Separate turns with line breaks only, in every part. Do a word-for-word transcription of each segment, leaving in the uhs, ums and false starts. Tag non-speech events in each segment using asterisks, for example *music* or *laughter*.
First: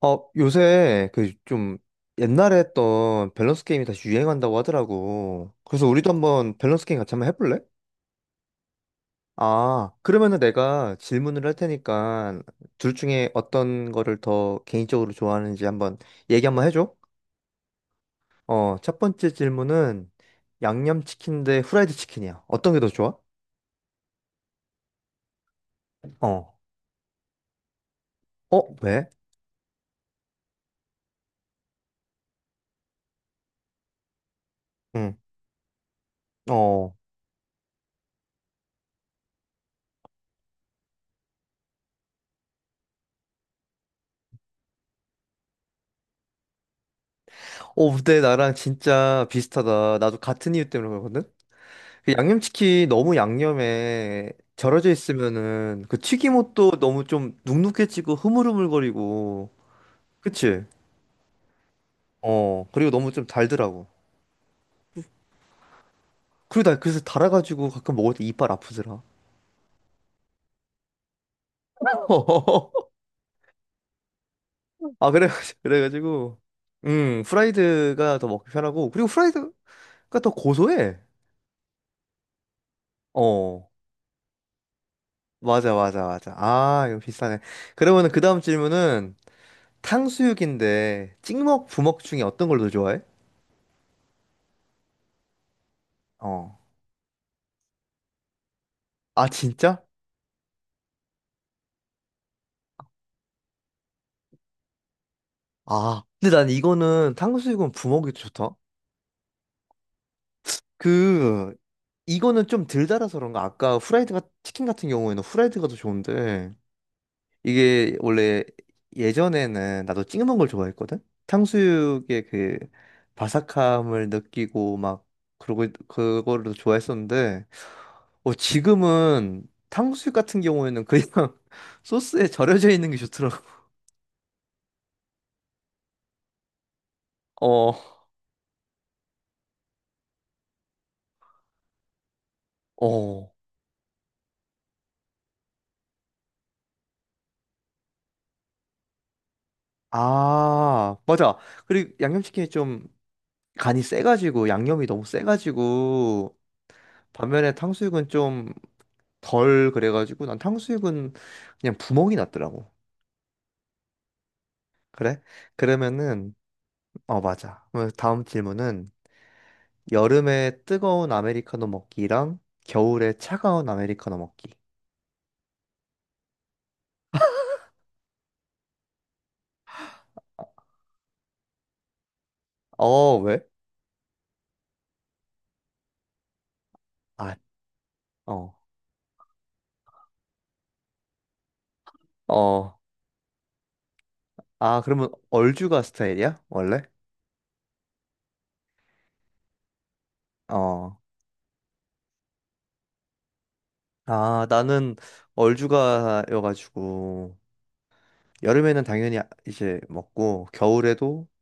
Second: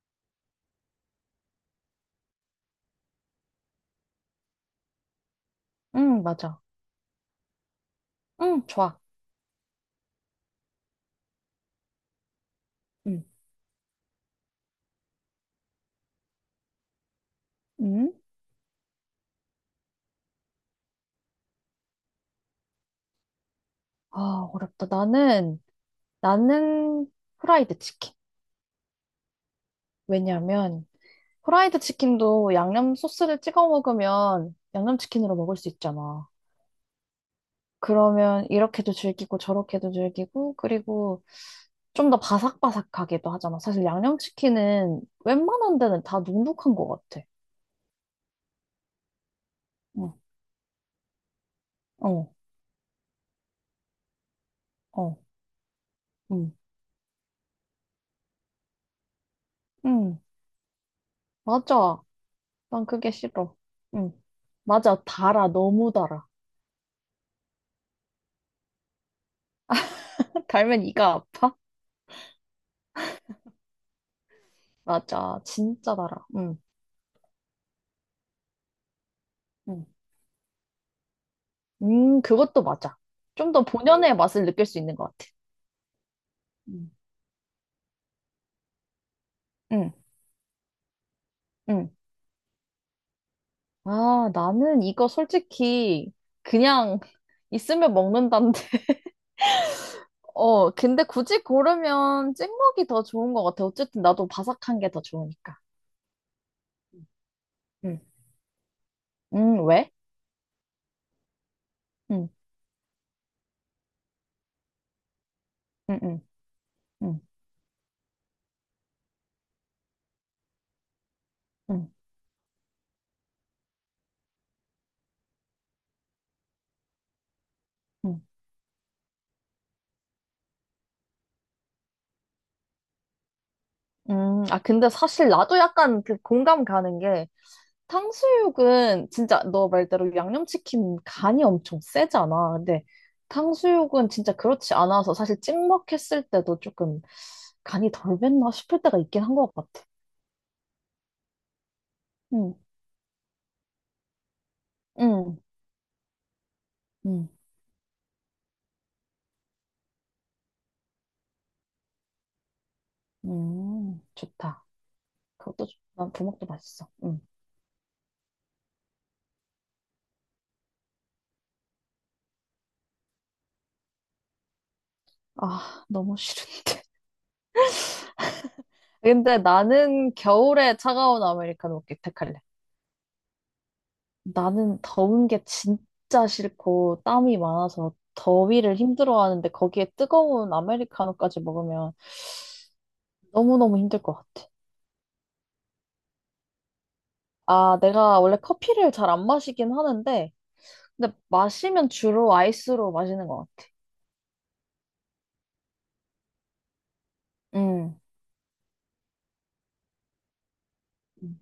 어, 요새 그 좀 옛날에 했던 밸런스 게임이 다시 유행한다고 하더라고. 그래서 우리도
응,
한번
맞아.
밸런스 게임 같이 한번 해볼래?
응, 좋아.
아, 그러면은 내가 질문을 할 테니까 둘
응.
중에 어떤 거를 더 개인적으로 좋아하는지 한번 얘기 한번 해줘.
응.
어, 첫 번째 질문은 양념치킨 대 후라이드 치킨이야. 어떤 게 더 좋아?
아, 어렵다. 나는,
어.
나는 후라이드 치킨.
어, 왜?
왜냐면, 후라이드 치킨도 양념 소스를 찍어 먹으면 양념
응.
치킨으로 먹을 수 있잖아.
어.
그러면 이렇게도 즐기고 저렇게도 즐기고, 그리고 좀 더 바삭바삭하기도 하잖아. 사실 양념 치킨은 웬만한 데는 다 눅눅한 것 같아.
어, 근데 나랑 진짜 비슷하다.
응.
나도 같은 이유 때문에 그러거든? 그
어.
양념치킨 너무 양념에 절여져
어.
있으면은 그
응.
튀김옷도 너무 좀 눅눅해지고 흐물흐물거리고
응.
그치?
맞아.
어
난
그리고
그게
너무 좀
싫어.
달더라고.
응, 맞아. 달아. 너무 달아.
그리고 나 그래서 달아가지고 가끔 먹을 때 이빨 아프더라.
달면 이가 아파?
*laughs* 아, 그래.
맞아. 진짜 달아.
그래가지고
응.
음 프라이드가 더 먹기 편하고 그리고 프라이드가
응.
더 고소해.
음, 그것도 맞아. 좀 더
어
본연의 맛을 느낄 수 있는 것 같아.
맞아, 맞아, 맞아. 아,
응.
이거 비싸네. 그러면은 그 다음 질문은
응.
탕수육인데 찍먹
응.
부먹 중에 어떤 걸 더 좋아해?
아, 나는 이거 솔직히
어.
그냥 있으면 먹는다는데.
아, 진짜?
*laughs* 어, 근데 굳이 고르면 찍먹이 더 좋은 것 같아. 어쨌든 나도 바삭한 게 더 좋으니까.
아, 근데 난 이거는 탕수육은
응.
부먹이 좋다.
응, 왜?
그
응.
이거는 좀 덜 달아서 그런가? 아까 후라이드가 치킨 같은 경우에는 후라이드가 더
응. 응.
좋은데
응.
이게 원래 예전에는 나도 찍먹은 걸 좋아했거든.
응.
탕수육의 그 바삭함을 느끼고 막 그러고 그거를 더 좋아했었는데
응.
어, 지금은 탕수육 같은 경우에는 그냥 *laughs* 소스에 절여져 있는 게 좋더라고.
음, 아, 근데 사실 나도 약간 그 공감 가는 게,
어,
탕수육은 진짜 너 말대로 양념치킨 간이 엄청 세잖아. 근데
어.
탕수육은 진짜 그렇지 않아서 사실 찍먹했을 때도 조금 간이 덜 뱄나 싶을 때가 있긴 한 것 같아.
아, 맞아. 그리고 양념치킨이
응.
좀 간이 세가지고 양념이 너무
응.
세가지고
응.
반면에 탕수육은 좀 덜 그래가지고 난 탕수육은 그냥 구멍이 났더라고.
응. 좋다.
그래?
그것도 좋다.
그러면은
부먹도 맛있어.
어
응.
맞아. 그러면 다음 질문은 여름에 뜨거운 아메리카노 먹기랑 겨울에 차가운 아메리카노 먹기.
아, 너무 싫은데. *laughs* 근데 나는 겨울에 차가운 아메리카노 택할래.
어 왜?
나는 더운 게 진짜 싫고
아,
땀이 많아서
어.
더위를 힘들어하는데 거기에 뜨거운 아메리카노까지 먹으면
어.
너무너무 힘들 것 같아.
아, 그러면 얼죽아 스타일이야? 원래?
아, 내가 원래 커피를 잘 안 마시긴 하는데,
어.
근데 마시면 주로 아이스로 마시는 것 같아.
아, 나는 얼죽아여가지고
음.
여름에는 당연히 이제 먹고 겨울에도
음,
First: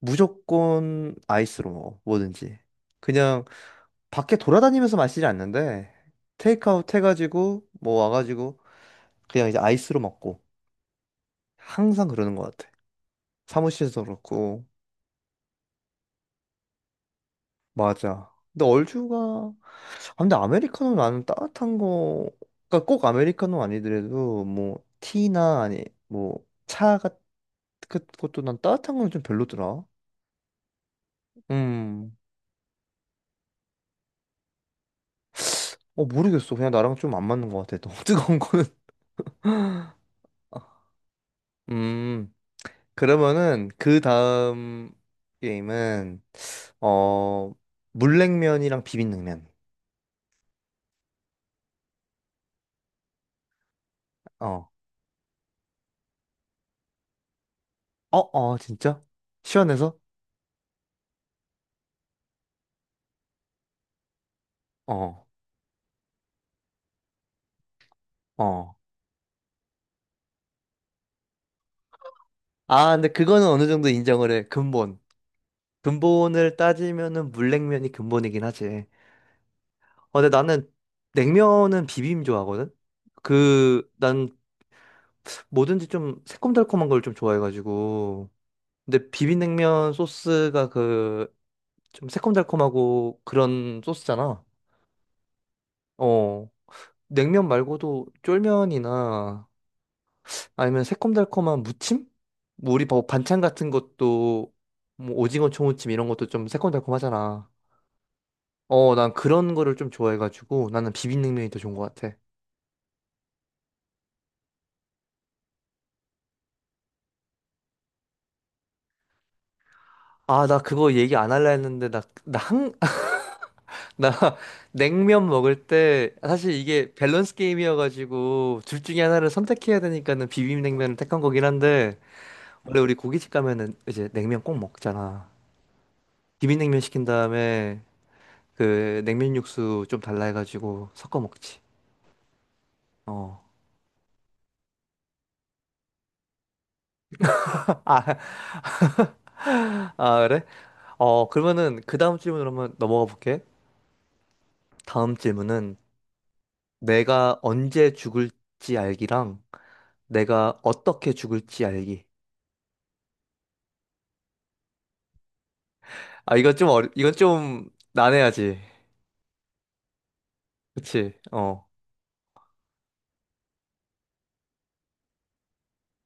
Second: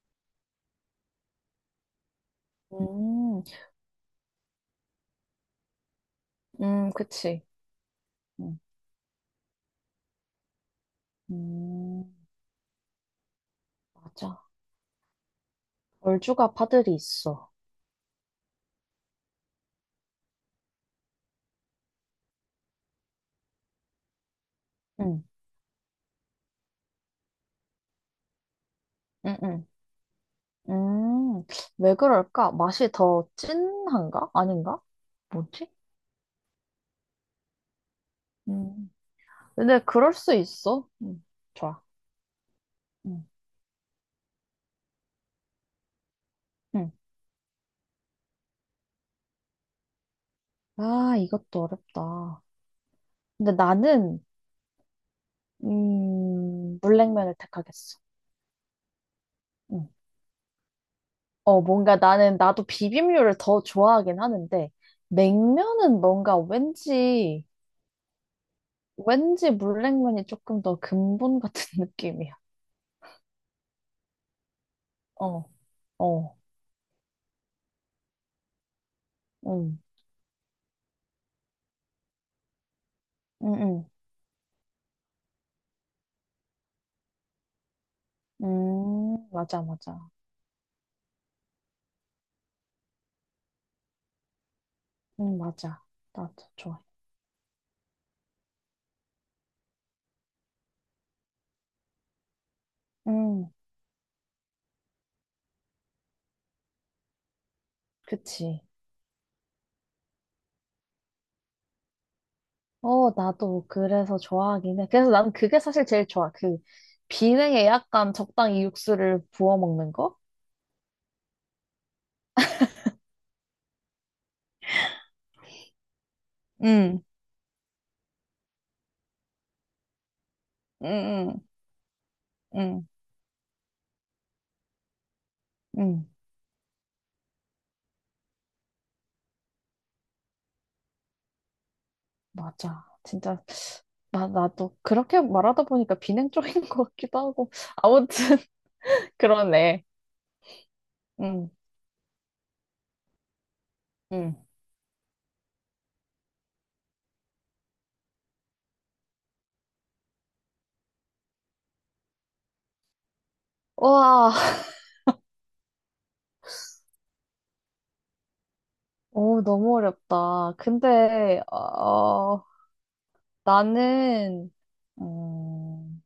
무조건 아이스로 먹어, 뭐든지.
음,
그냥 밖에 돌아다니면서 마시지 않는데,
음,
테이크아웃
그치.
해가지고, 뭐 와가지고,
음.
그냥 이제 아이스로 먹고.
음,
항상 그러는 것 같아. 사무실에서
맞아.
그렇고.
얼죽아 파들이 있어.
맞아. 근데 얼주가, 아, 근데 아메리카노 나는 따뜻한 거, 그러니까 꼭 아메리카노 아니더라도, 뭐,
음.
티나, 아니, 뭐, 차 같은 것도 난 따뜻한 거는 좀
음. 음.
별로더라.
음, 왜
음,
그럴까? 맛이 더 진한가? 아닌가? 뭐지?
어, 모르겠어. 그냥 나랑 좀 안 맞는 것 같아. 너무 *laughs* 뜨거운 거는.
음. 근데 그럴 수
아,
있어. 음. 좋아.
음.
음,
그러면은 그 다음 게임은
음.
어 물냉면이랑 비빔냉면.
아, 이것도 어렵다. 근데 나는,
어.
음, 물냉면을 택하겠어.
어, 어, 진짜?
음.
시원해서?
어, 뭔가 나는, 나도 비빔류를 더 좋아하긴 하는데,
어.
냉면은 뭔가 왠지,
어.
왠지 물냉면이 조금 더 근본 같은 *laughs* 느낌이야.
아, 근데 그거는 어느 정도 인정을 해. 근본.
어. 어.
근본을 따지면은 물냉면이 근본이긴 하지.
음.
어, 근데 나는 냉면은 비빔 좋아하거든.
음.
그
음.
난 뭐든지 좀 새콤달콤한 걸 좀 좋아해가지고. 근데
음, 맞아,
비빔냉면
맞아.
소스가 그 좀 새콤달콤하고 그런 소스잖아.
음, 맞아. 나도
어,
좋아해.
냉면 말고도 쫄면이나 아니면 새콤달콤한 무침? 뭐 우리 뭐 반찬
음,
같은 것도 뭐 오징어 초무침 이런 것도 좀 새콤달콤하잖아.
그치.
어, 난 그런 거를 좀 좋아해가지고 나는 비빔냉면이 더 좋은 것 같아.
어, 나도 그래서 좋아하긴 해. 그래서 난 그게 사실 제일 좋아. 그 비냉에 약간 적당히 육수를 부어 먹는 거?
아, 나 그거 얘기 안 할라 했는데 나, 나 항, *laughs* 나 냉면 먹을 때 사실 이게
응.
밸런스 게임이어가지고 둘 중에 하나를 선택해야 되니까는
응.
비빔냉면을 택한
응.
거긴 한데 원래
응.
우리 고깃집 가면은 이제 냉면 꼭 먹잖아.
응,
비빔냉면 시킨 다음에 그 냉면 육수 좀 달라 해가지고 섞어 먹지.
맞아.
어.
진짜 나 나도 그렇게 말하다 보니까 비냉 쪽인 것 같기도 하고
*laughs* 아,
아무튼 *laughs* 그러네.
아, 그래? 어
응.
그러면은 그 다음 질문으로 한번 넘어가 볼게.
응.
다음 질문은 내가 언제 죽을지 알기랑 내가 어떻게 죽을지 알기.
와.
아, 이건 좀 어려, 이건 좀 난해하지.
오, 너무 어렵다.
그치?
근데
어.
어 나는 음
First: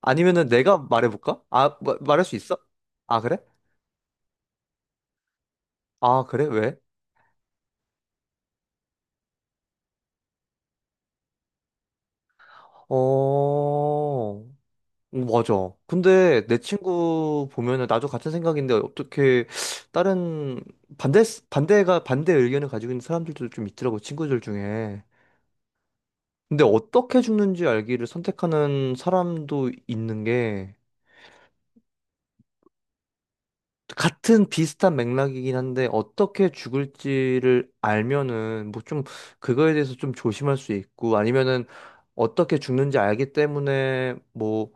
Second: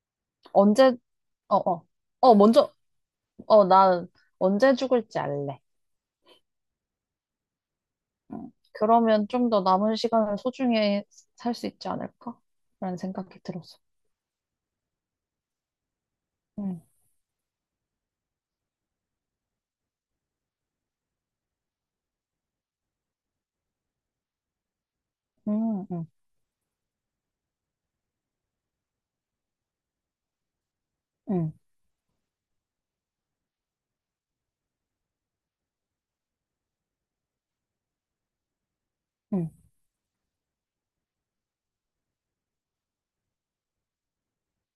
아니면은 내가
언제,
말해볼까?
어어, 어,
아,
어.
마- 말할
어,
수 있어?
먼저.
아, 그래?
어, 나 언제 죽을지 알래.
아, 그래? 왜?
응. 그러면 좀 더 남은 시간을 소중히 살 수 있지 않을까? 라는 생각이 들었어.
어. 오, 맞아. 근데 내
응.
친구 보면은 나도 같은 생각인데 어떻게 다른 반대 반대가 반대 의견을 가지고 있는 사람들도 좀 있더라고 친구들 중에.
응. 응.
근데 어떻게 죽는지 알기를 선택하는 사람도 있는 게
응.
같은 비슷한 맥락이긴 한데 어떻게 죽을지를 알면은 뭐 좀
응.
그거에 대해서 좀 조심할 수 있고 아니면은 어떻게 죽는지 알기 때문에 뭐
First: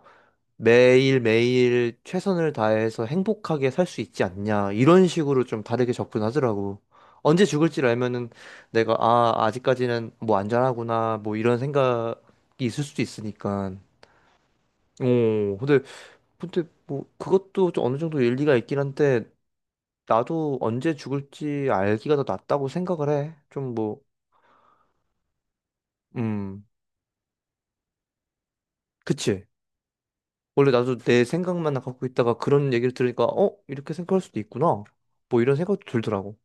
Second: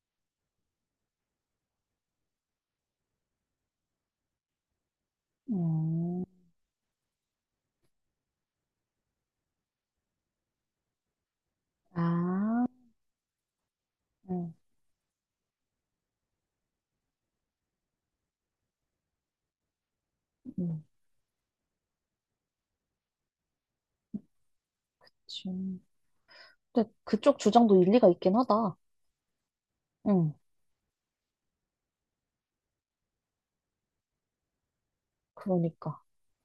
매일매일 최선을 다해서 행복하게 살 수 있지 않냐. 이런 식으로 좀 다르게
음.
접근하더라고. 언제 죽을지를 알면은 내가, 아, 아직까지는 뭐 안전하구나. 뭐 이런 생각이
아.
있을 수도 있으니까.
응.
오, 근데, 근데 뭐 그것도 좀 어느 정도 일리가 있긴 한데, 나도
응.
언제 죽을지 알기가 더 낫다고 생각을 해. 좀 뭐,
지금.
음,
근데 그쪽 주장도 일리가 있긴 하다.
그치.
응,
원래 나도 내 생각만 갖고 있다가 그런 얘기를 들으니까, 어? 이렇게 생각할 수도 있구나. 뭐 이런 생각도
그러니까.
들더라고.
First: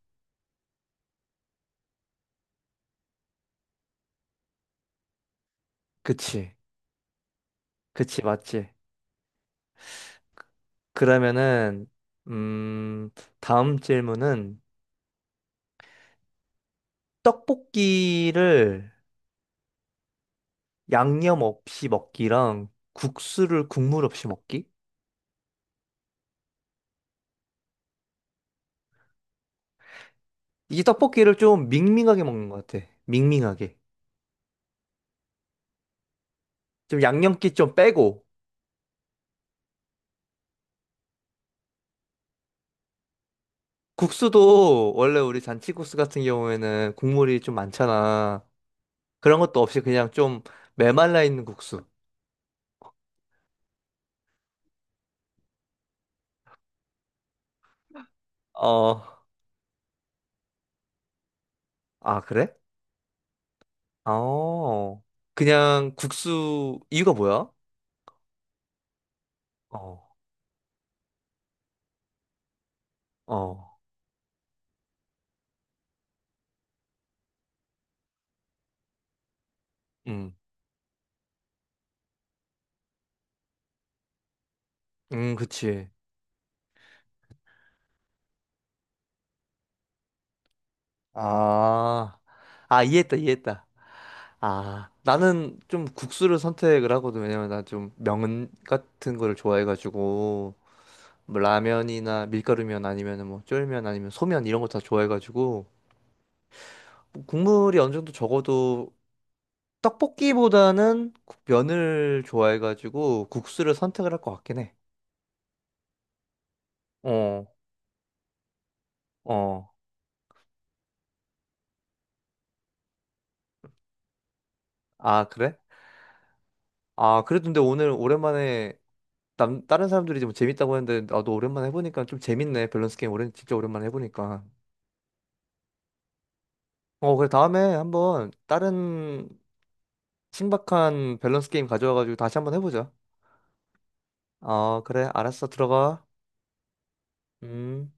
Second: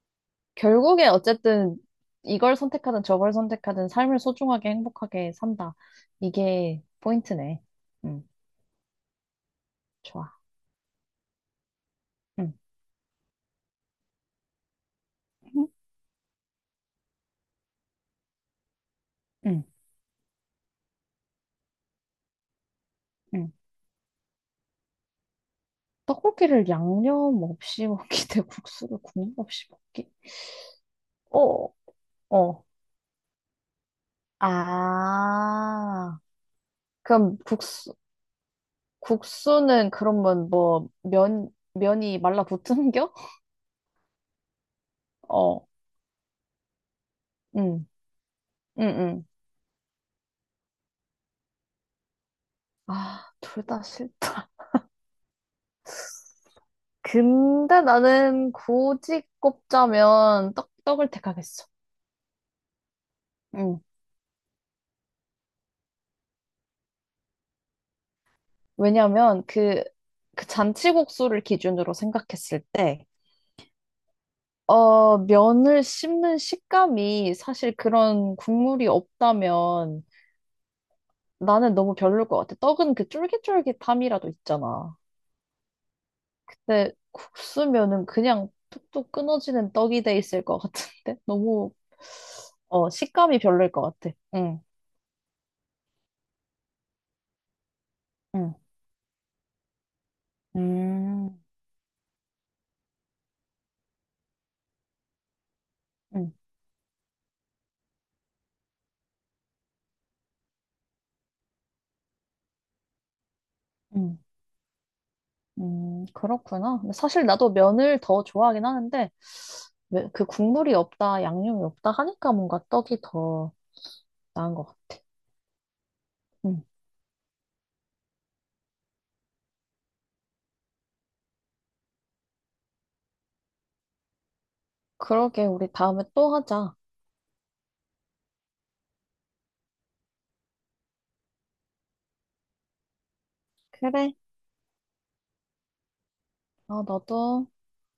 결국에 어쨌든 이걸 선택하든 저걸 선택하든 삶을 소중하게 행복하게 산다.
그치.
이게 포인트네.
그치,
응,
맞지.
좋아.
그러면은,
응.
음, 다음 질문은
응.
떡볶이를
응.
양념 없이 먹기랑
응.
국수를 국물 없이 먹기?
떡고기를 양념 없이 *laughs* 먹기 대 국수를 국물 없이 먹기?
이게 떡볶이를 좀
어.
밍밍하게 먹는
어.
것 같아. 밍밍하게.
아,
좀
그럼
양념기 좀
국수,
빼고.
국수는 그러면 뭐, 면, 면이 말라붙은겨?
국수도 원래
*laughs*
우리
어.
잔치국수 같은 경우에는 국물이 좀
응.
많잖아.
응. 응.
그런 것도 없이 그냥 좀 메말라 있는 국수.
아, 둘 다 싫다. *laughs* 근데 나는
어,
굳이 꼽자면 떡, 떡을 택하겠어.
아, 그래?
응.
어, 그냥 국수, 이유가 뭐야?
왜냐면 그,
어,
그 잔치국수를 기준으로 생각했을 때,
어,
어, 면을 씹는 식감이 사실 그런 국물이 없다면
음,
나는 너무 별로일 것 같아. 떡은 그 쫄깃쫄깃함이라도 있잖아.
음, 그치.
근데 국수면은 그냥 툭툭 끊어지는 떡이 돼 있을 것 같은데? *laughs* 너무,
아, 아,
어,
이해했다,
식감이
이해했다.
별로일 것 같아. 응.
아, 나는 좀 국수를 선택을 하거든. 왜냐면 나 좀 면
응.
같은 거를 좋아해가지고, 뭐
음.
라면이나 밀가루면 아니면 뭐 쫄면 아니면 소면 이런 거 다 좋아해가지고,
응.
뭐 국물이 어느 정도 적어도 떡볶이보다는 국- 면을 좋아해가지고 국수를 선택을
응.
할 것 같긴 해.
음, 그렇구나. 근데 사실
어,
나도 면을 더 좋아하긴 하는데,
어.
왜- 그 국물이 없다, 양념이 없다 하니까 뭔가 떡이 더 나은 것 같아.
아, 그래?
응.
아, 그래도 근데 오늘 오랜만에 남, 다른 사람들이 뭐 재밌다고 했는데 나도 오랜만에 해보니까 좀 재밌네. 밸런스 게임 오랜 진짜 오랜만에 해보니까.
그러게, 우리 다음에 또 하자.
어 그래. 다음에 한번 다른 신박한 밸런스 게임 가져와가지고 다시 한번 해보자.
그래.
어 그래, 알았어. 들어가.
아, 너도.
음.